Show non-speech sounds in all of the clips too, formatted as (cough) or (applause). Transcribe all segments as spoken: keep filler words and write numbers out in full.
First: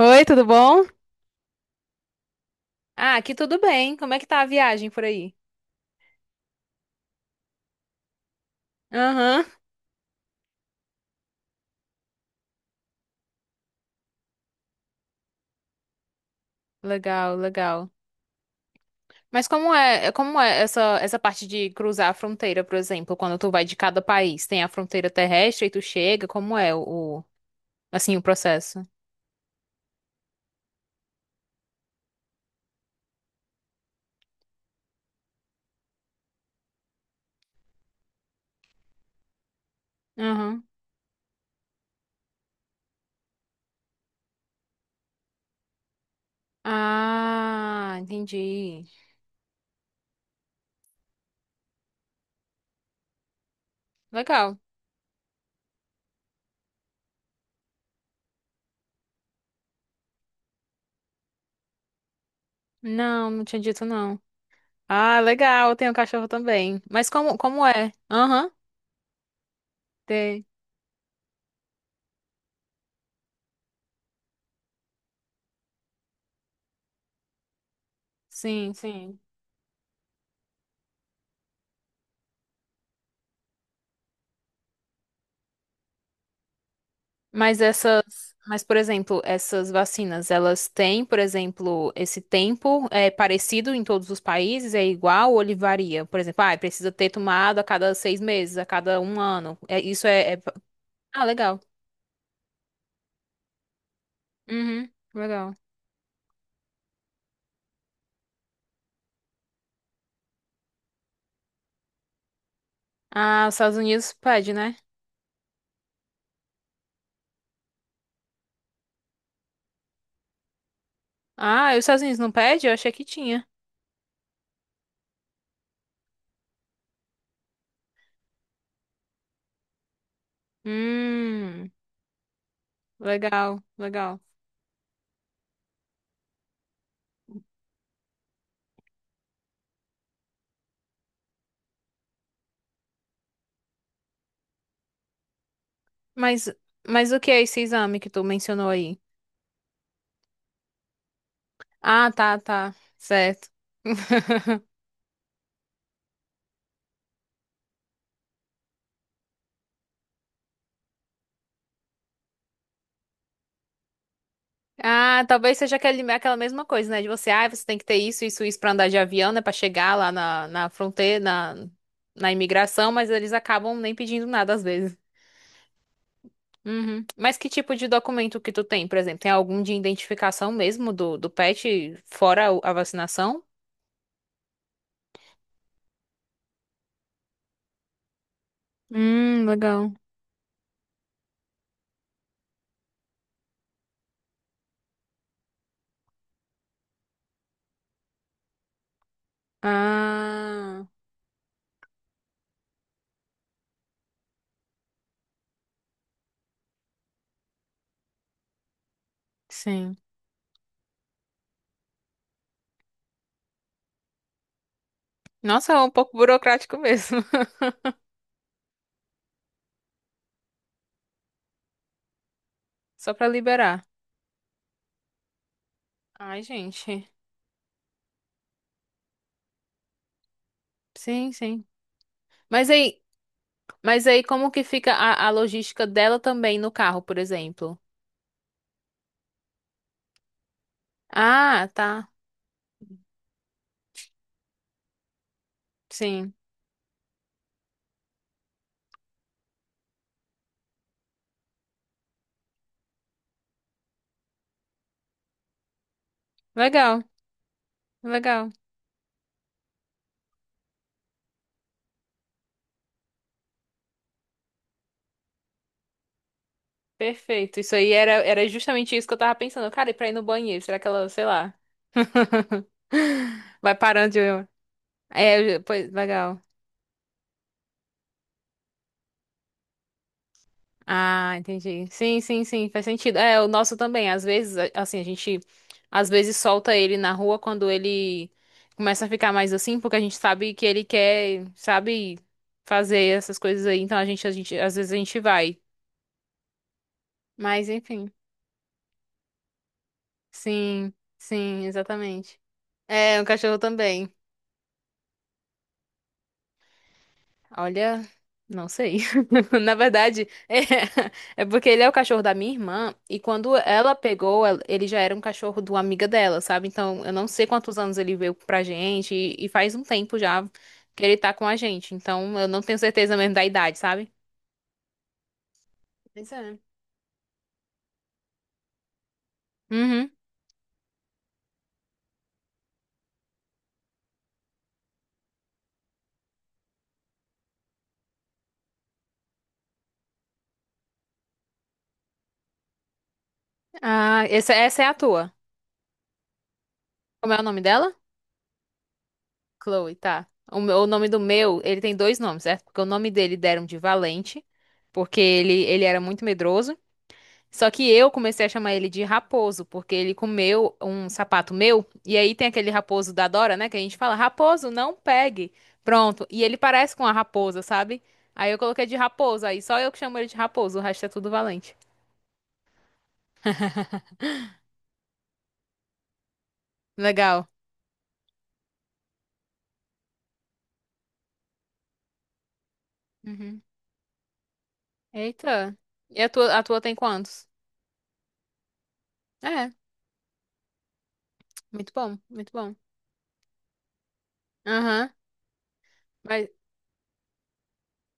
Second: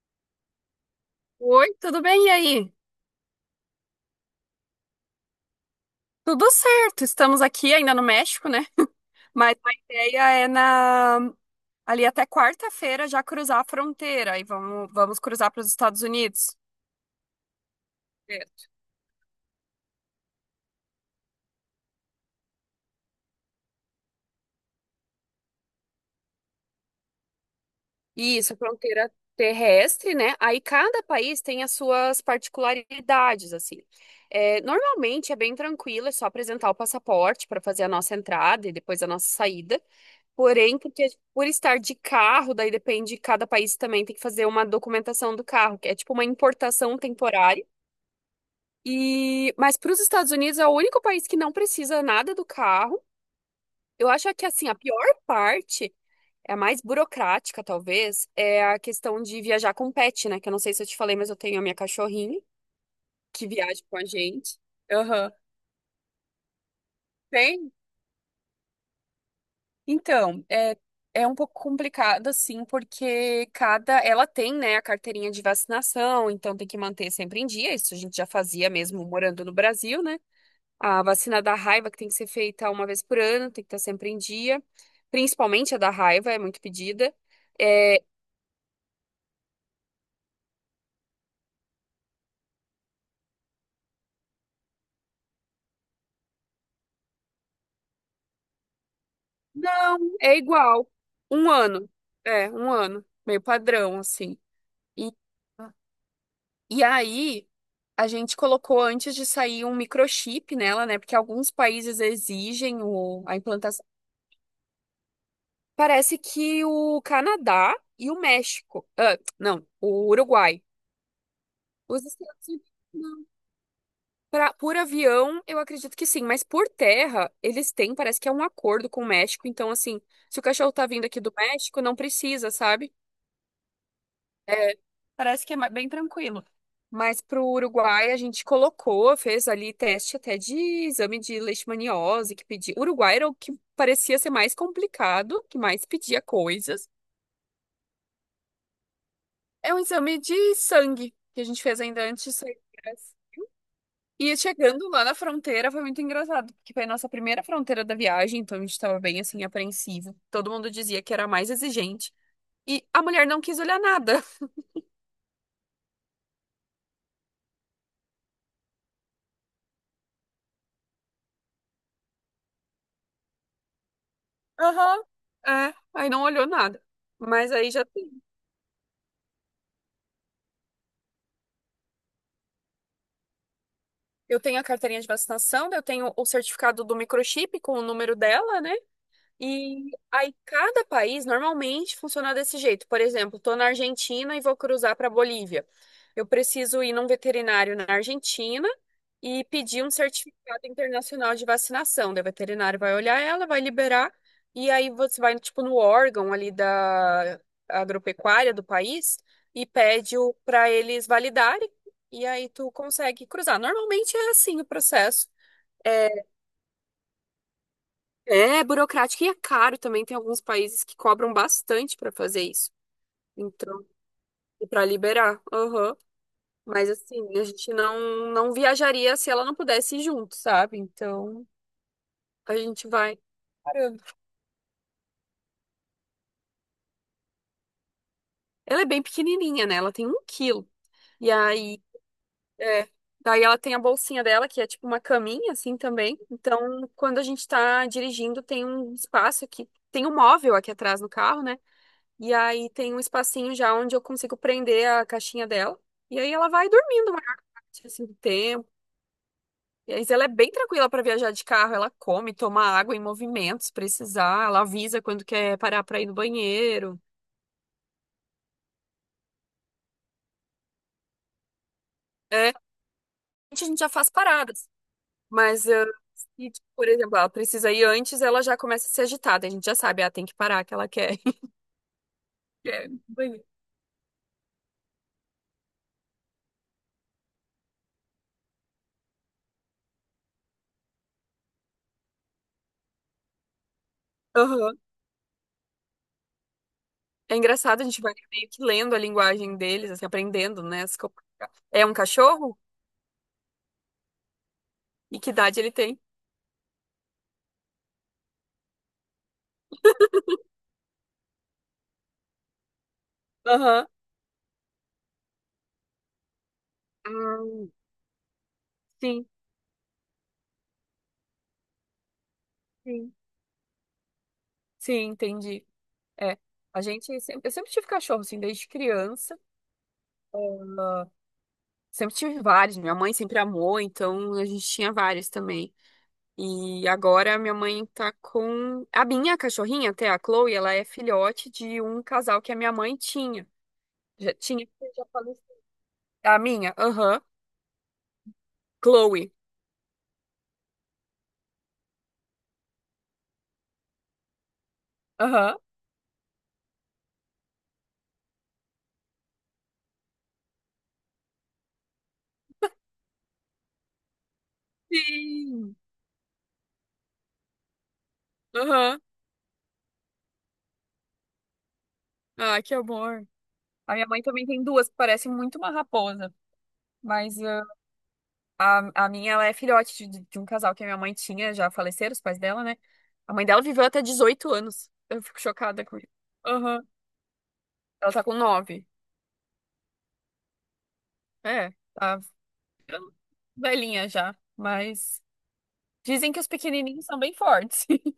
Oi, tudo bom? Oi, tudo bem? E aí? Ah, aqui tudo bem. Como é que tá a viagem por aí? Tudo certo, estamos aqui ainda no México, né? Aham. Mas a ideia é na ali até quarta-feira já cruzar a fronteira e vamos, vamos cruzar para os Estados Unidos. Legal, legal. Certo. Mas como é, é, como é essa, essa parte de cruzar a fronteira, por exemplo, quando tu vai de cada país? Tem a fronteira terrestre e tu chega, como é o, o- assim, o Isso, a processo? fronteira terrestre, né? Aí cada país tem as suas particularidades, assim. É, normalmente é bem tranquilo, é só apresentar o passaporte para fazer a nossa entrada e depois a nossa saída. Aham. Porém, porque por estar de carro, daí depende, cada país também tem que fazer uma documentação do carro, que é tipo uma importação temporária. Ah, entendi. E mas para os Estados Unidos é o único país que não precisa nada do carro. Eu acho que Legal. assim, a pior parte, é a mais burocrática talvez, é a questão de viajar com pet, né? Que eu não sei se eu te falei, mas eu tenho a minha cachorrinha Não, não que tinha viaja dito com a não. gente. Ah, Aham. legal, tem um cachorro também. Mas como, como Tem? é? Aham. Tem. Então, é, é um pouco complicado, assim, porque cada. Ela tem, né, a carteirinha de vacinação, então tem que manter sempre em dia. Isso a gente já fazia Sim, mesmo sim. morando no Brasil, né? A vacina da raiva, que tem que ser feita uma vez por ano, tem que estar sempre em dia. Principalmente a da raiva, é muito pedida. Mas É, essas, mas por exemplo, essas vacinas, elas têm, por exemplo, esse tempo é parecido em todos os países, é igual ou ele varia? Por exemplo, ah, precisa ter tomado a cada seis meses, a cada um ano. É, não, isso é, é é- igual. Ah, Um legal. ano. É, um ano. Meio padrão, assim. Uhum, E. legal. E aí, a gente colocou antes de sair um microchip nela, né? Porque alguns países exigem o, a Ah, os Estados implantação. Unidos pede, né? Parece que o Canadá e o México. Ah, não, o Uruguai. Ah, e os Estados Os Unidos não Estados pede? Unidos, Eu achei que não. tinha. Pra, por avião, eu acredito que sim, mas por terra, eles têm, parece que é um acordo com o México. Então, assim, se o cachorro tá vindo aqui do Hum, México, não precisa, sabe? Legal, legal. É, parece que é ma- bem tranquilo. Mas para o Uruguai a gente colocou, fez ali teste até de exame de leishmaniose que pedia. Uruguai era o que parecia ser mais complicado, que mais pedia Mas, coisas. mas o que é esse exame que tu mencionou aí? É um exame de sangue que a gente fez ainda Ah, antes de tá, sair. tá, certo. E (laughs) chegando lá na fronteira foi muito engraçado, porque foi a nossa primeira fronteira da viagem, então a gente estava bem assim apreensivo. Todo mundo dizia que era a mais exigente. E a mulher não quis olhar nada. Ah, talvez seja aquele, aquela mesma coisa, né? De você, ah, você tem que ter isso, isso, isso pra andar de avião, né? Pra chegar lá na, na fronteira, na, na imigração, mas eles acabam nem pedindo nada às vezes. Aham. É, aí não olhou nada. Uhum. Mas que Mas aí tipo já de documento que tu tem, por exemplo? Tem algum de identificação mesmo do, do pet, fora o- a vacinação? eu tenho a carteirinha de vacinação, eu tenho o certificado do microchip com o número dela, né? Hum, E Legal. aí, cada país normalmente funciona desse jeito. Por exemplo, estou na Argentina e vou cruzar para a Bolívia. Eu preciso ir num veterinário na Argentina e pedir um certificado Ah, internacional de vacinação. Daí o veterinário vai olhar ela, vai liberar, e aí você vai, tipo, no órgão ali da agropecuária do país e sim. pede o para eles validarem, e aí tu consegue cruzar. Normalmente é assim o processo. Nossa, é um pouco É, burocrático mesmo. (laughs) é burocrático e é caro também. Tem alguns países que cobram bastante para fazer isso. Só pra liberar. Então, para liberar. Aham. Ai, Mas gente. assim, a gente não não viajaria se ela não pudesse ir junto, sabe? Sim, Então, sim. a Mas gente aí, vai parando. Mas aí como que fica a, a logística dela também no carro, por exemplo? Ela é bem pequenininha, né? Ela tem um quilo. E Ah, aí, tá. é, daí ela tem a bolsinha dela, que é tipo uma caminha, assim, também. Sim. Então, quando a gente tá dirigindo, tem um espaço aqui. Tem um móvel aqui atrás no carro, né? E aí tem um espacinho já onde eu consigo prender a caixinha dela. E aí ela vai Legal, dormindo a maior parte assim, do legal. tempo. E aí ela é bem tranquila para viajar de carro. Ela come, toma água em movimento, se precisar. Ela avisa quando quer parar para ir no banheiro. Perfeito. Isso aí era, era justamente isso que eu tava pensando. Cara, e pra ir no banheiro? Será que ela, sei lá, É, a vai gente já faz parando de. paradas. É, Mas eh, pois, legal. se, tipo, por exemplo, ela precisa ir antes, ela já começa a se agitar. Daí a gente já sabe, ah, tem que parar que ela quer. Ah, entendi. Sim, sim, (laughs) sim, faz quer ir no sentido. É, banheiro. o nosso também. Às vezes, a- assim, a gente às vezes solta ele na rua quando ele começa a ficar mais assim, porque a gente sabe que ele quer, sabe, fazer essas coisas aí. Então a gente, a gente, às Aham. vezes a gente vai. É Mas engraçado, a gente enfim, vai meio que lendo a linguagem deles, assim, aprendendo, né? sim, as co- sim, É um exatamente. cachorro? É, um cachorro também. E que idade ele tem? Olha, não sei. (laughs) Na verdade, é, é porque ele é o cachorro da minha irmã e quando Aham. ela pegou, ela- ele já era um cachorro de uma amiga dela, sabe? Então, eu não sei quantos Ah, anos ele veio pra gente sim, e, e faz um tempo já que ele tá com a gente. Então, eu não tenho sim. certeza mesmo da idade, sabe? Sim, entendi. Pois É, é. a gente sempre, eu sempre tive cachorro, assim, desde criança. Uhum. Ah, sempre tive vários. Minha mãe sempre amou, então a gente tinha vários também. E agora minha mãe tá com a minha cachorrinha, até a Chloe, ela é filhote de um casal que a minha mãe tinha. Ah, Já essa, tinha, essa é porque a já tua. faleceu. A minha, aham, Como é o nome dela? Chloe. Chloe, tá. O, meu- o nome do meu, ele tem dois nomes, certo? Porque o nome dele deram de Valente, porque Aham. ele, ele era muito medroso. Só que eu comecei a chamar ele de Raposo, porque ele comeu um sapato meu, e aí tem aquele raposo da Dora, né? Que a gente fala, Raposo, não pegue. Sim. Pronto. E ele parece com a raposa, sabe? Aí eu coloquei de Aham. Raposo, aí só eu que chamo ele de Raposo, o resto é tudo Valente. Ah, que amor. A (laughs) minha mãe também tem duas que parecem muito uma raposa, mas Legal. ah, A, a minha, ela é filhote de, de um casal que a minha mãe tinha, já faleceram os pais dela, né? A mãe Uhum. dela viveu até dezoito anos. Eu fico Eita. chocada com isso. E a tua, a tua Aham. tem quantos? Ela tá com nove. É, É, muito bom, tá muito bom. velhinha já. Aham. Mas dizem que os Mas pequenininhos são bem fortes. (laughs)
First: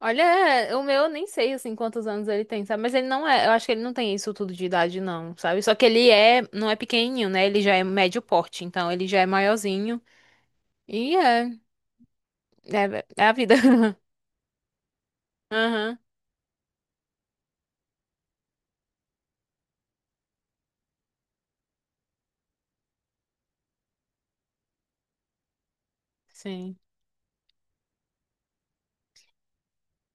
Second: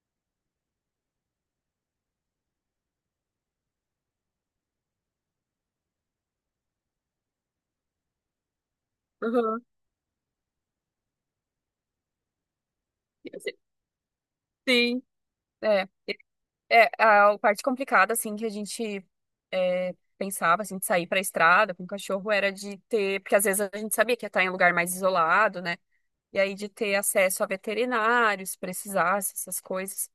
olha, é, o meu eu nem sei assim quantos anos ele tem, sabe? Mas ele não é, eu acho que ele não tem isso tudo de idade não, sabe? Só que ele é, não é pequenininho, né? Ele já é médio porte, então ele já é Aham. maiorzinho. E é, é, é a vida. (laughs) Sim. É, Aham, é a parte complicada, assim, que a gente é, pensava, assim, de sair pra estrada com o cachorro era de ter... Porque às vezes a gente sabia que ia estar em um lugar mais isolado, né? E aí de sim. ter acesso a veterinários, se precisasse, essas coisas.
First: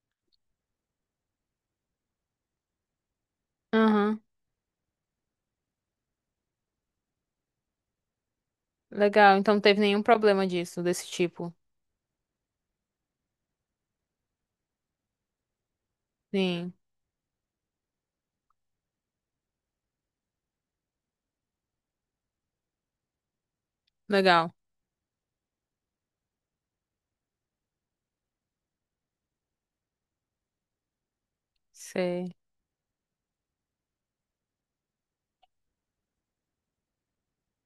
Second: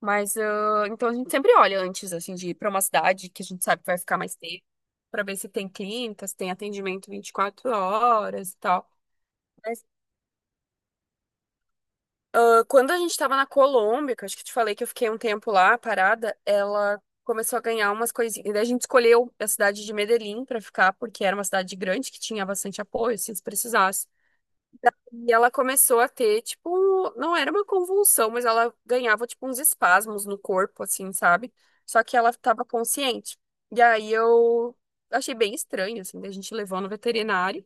Mas, ah, então a gente sempre olha antes, assim, de ir para uma cidade que a gente sabe que vai ficar Aham, mais tempo, para ver se tem clínicas, tem atendimento vinte e quatro horas e tal. legal. Então não teve Mas, nenhum problema disso, desse tipo. ah, quando a gente estava na Colômbia, que eu acho que eu te falei que eu fiquei um tempo lá, parada, Sim, ela começou a ganhar umas coisinhas. E daí a gente escolheu a cidade de Medellín para ficar, porque era uma cidade grande que tinha bastante apoio, assim, se precisasse. legal. E ela começou a ter, tipo, não era uma convulsão, mas ela ganhava, tipo, uns espasmos no corpo, assim, sabe? Só que ela Sei. tava consciente. E aí eu achei bem estranho, assim, daí a gente levou no veterinário.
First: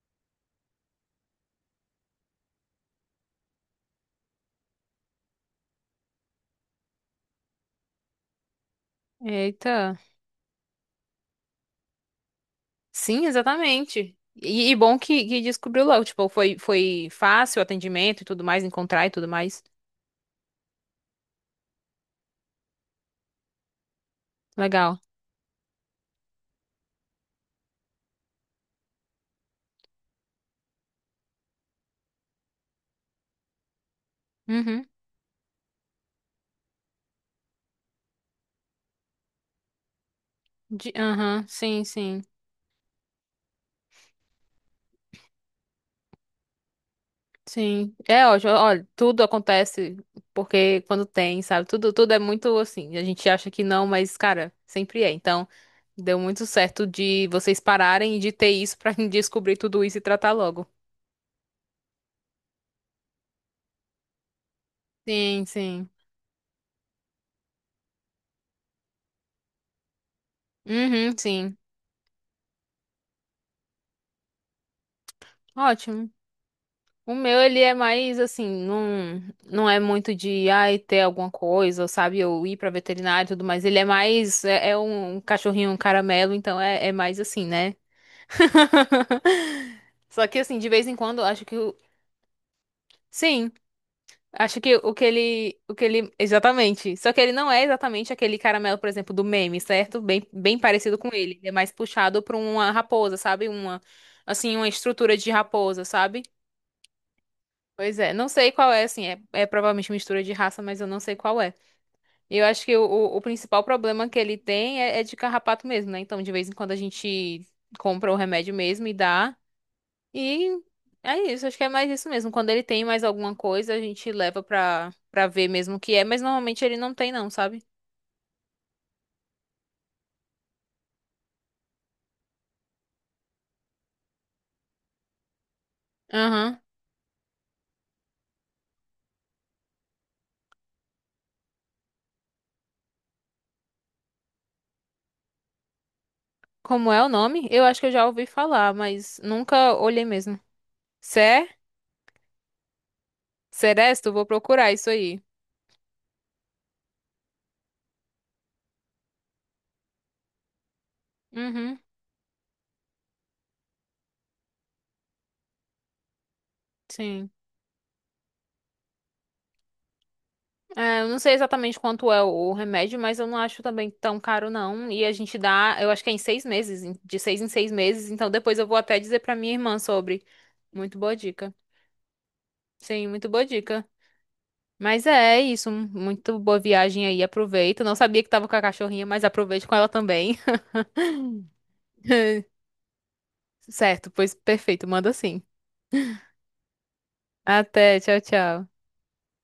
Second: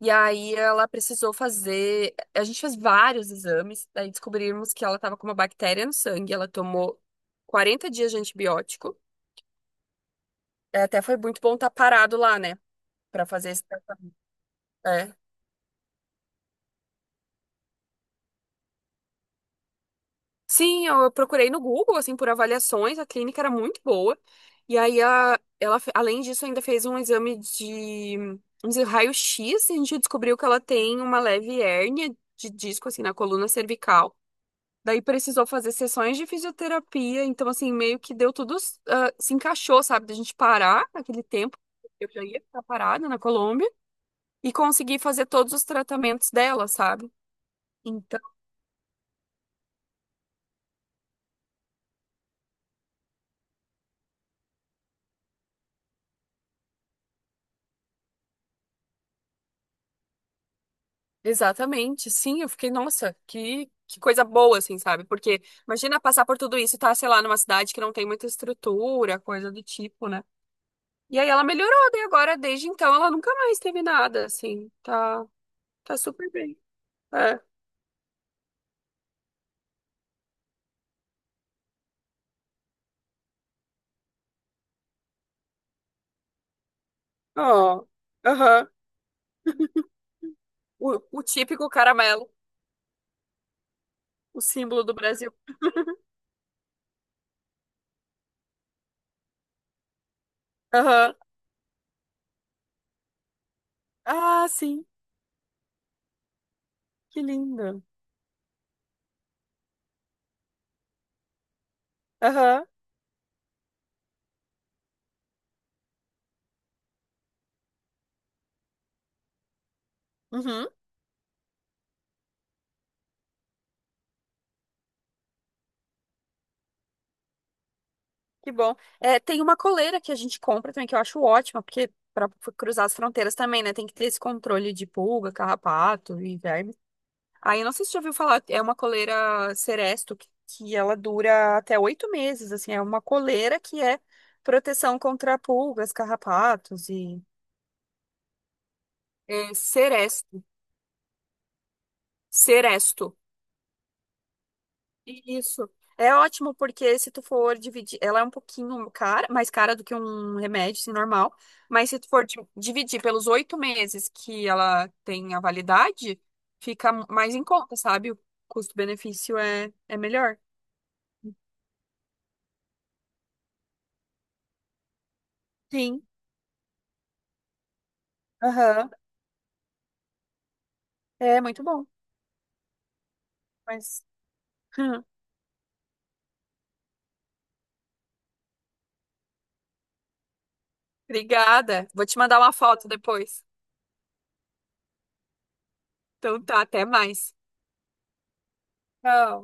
E aí ela precisou fazer. A gente fez vários exames, daí descobrimos que ela tava com uma bactéria no sangue. Ela tomou quarenta dias de antibiótico. Eita. É, até foi muito bom estar parado lá, né? Pra Sim, fazer esse. exatamente. E, e bom que, que descobriu logo, tipo, foi, foi fácil o atendimento e tudo mais, encontrar e tudo mais. Sim, eu procurei no Google, assim, por avaliações, a clínica era muito boa. E Legal. aí, a, ela, fe- além disso, ainda fez um exame de, de raio-x e a gente descobriu que ela tem uma leve hérnia de disco, assim, na coluna cervical. Uhum. Daí precisou fazer sessões de fisioterapia, então, assim, meio que deu tudo, ah, se encaixou, sabe, da gente parar De- naquele Aham, tempo. sim, Eu sim, já ia ficar parada na Colômbia e conseguir fazer todos os tratamentos dela, sabe? sim. É ótimo, olha, tudo acontece porque quando tem, sabe? Tudo, tudo é muito assim, a gente acha que não, mas, cara, sempre é. Então, deu muito certo de vocês pararem e de ter isso pra (laughs) descobrir tudo isso e tratar logo. Exatamente, sim, eu fiquei, nossa, que, que coisa boa, assim, sabe? Porque Sim, sim. imagina passar por tudo isso e tá, sei lá, numa cidade que não tem muita estrutura, coisa do tipo, né? Uhum, E aí ela sim. melhorou, daí agora, desde então, ela nunca mais teve nada, assim, tá, tá Ótimo. super bem. O É, meu, ele é mais assim, não, não é muito de, ai, ter alguma coisa, ou sabe? Ou ir pra veterinária e tudo mais. Ele é mais, é, é um cachorrinho um caramelo, então é, é mais assim, né? ó, aham, (laughs) Só que assim, de vez em O, o quando, acho que típico o... caramelo, Sim, o acho que símbolo o do que Brasil. ele, o que ele, exatamente. Só que ele não é exatamente aquele caramelo, por exemplo, do meme, certo? Bem, bem parecido com Aham, ele. Ele é mais puxado pra uma raposa, sabe? Uma, ah, assim, uma sim, estrutura de raposa, sabe? que lindo. Pois é, não sei qual é, assim, é, é provavelmente mistura de raça, mas eu não sei qual é. E eu acho Aham, que o, o o principal problema que ele tem é, é de carrapato mesmo, né? Então, de vez em quando a gente compra o remédio mesmo e dá. E uhum. é isso, acho que é mais isso mesmo. Quando ele tem mais alguma coisa, a gente leva pra, pra ver mesmo o que é, mas normalmente ele não tem, não, sabe? Que bom. É, tem uma coleira que a gente compra também, que eu acho ótima, porque para cruzar as fronteiras também, né? Tem que ter esse controle de pulga, carrapato e Aham. verme. Aí, eu não sei se você já ouviu falar, é uma coleira Seresto, que, que ela dura até oito meses, assim. É uma coleira que é proteção contra pulgas, carrapatos Como é o e... nome? Eu acho que eu já ouvi falar, mas É nunca olhei mesmo. Seresto. Cé? Seresto. Seresto? Vou procurar isso aí. Isso. É ótimo porque se tu for dividir, ela é um pouquinho cara, mais cara do que um remédio assim, normal, Uhum, mas se tu for di- dividir pelos oito meses que ela tem a validade, fica sim. mais em conta, sabe? O custo-benefício é, é melhor. É, eu não sei exatamente quanto é o, o remédio, mas eu não acho também tão caro, não. E a gente dá, eu acho Sim. que é em seis meses, em- de seis em seis meses. Então depois eu vou Aham. até dizer pra minha irmã sobre. Muito boa É dica. muito bom. Sim, muito boa dica. Mas. (laughs) Mas é é isso, um- muito boa viagem aí, aproveita. Não sabia que tava com a cachorrinha, mas aproveite com ela também. (laughs) Obrigada. Vou te mandar uma foto depois. Certo, pois perfeito, manda sim. Então tá, até mais. Até, tchau, tchau. Tchau.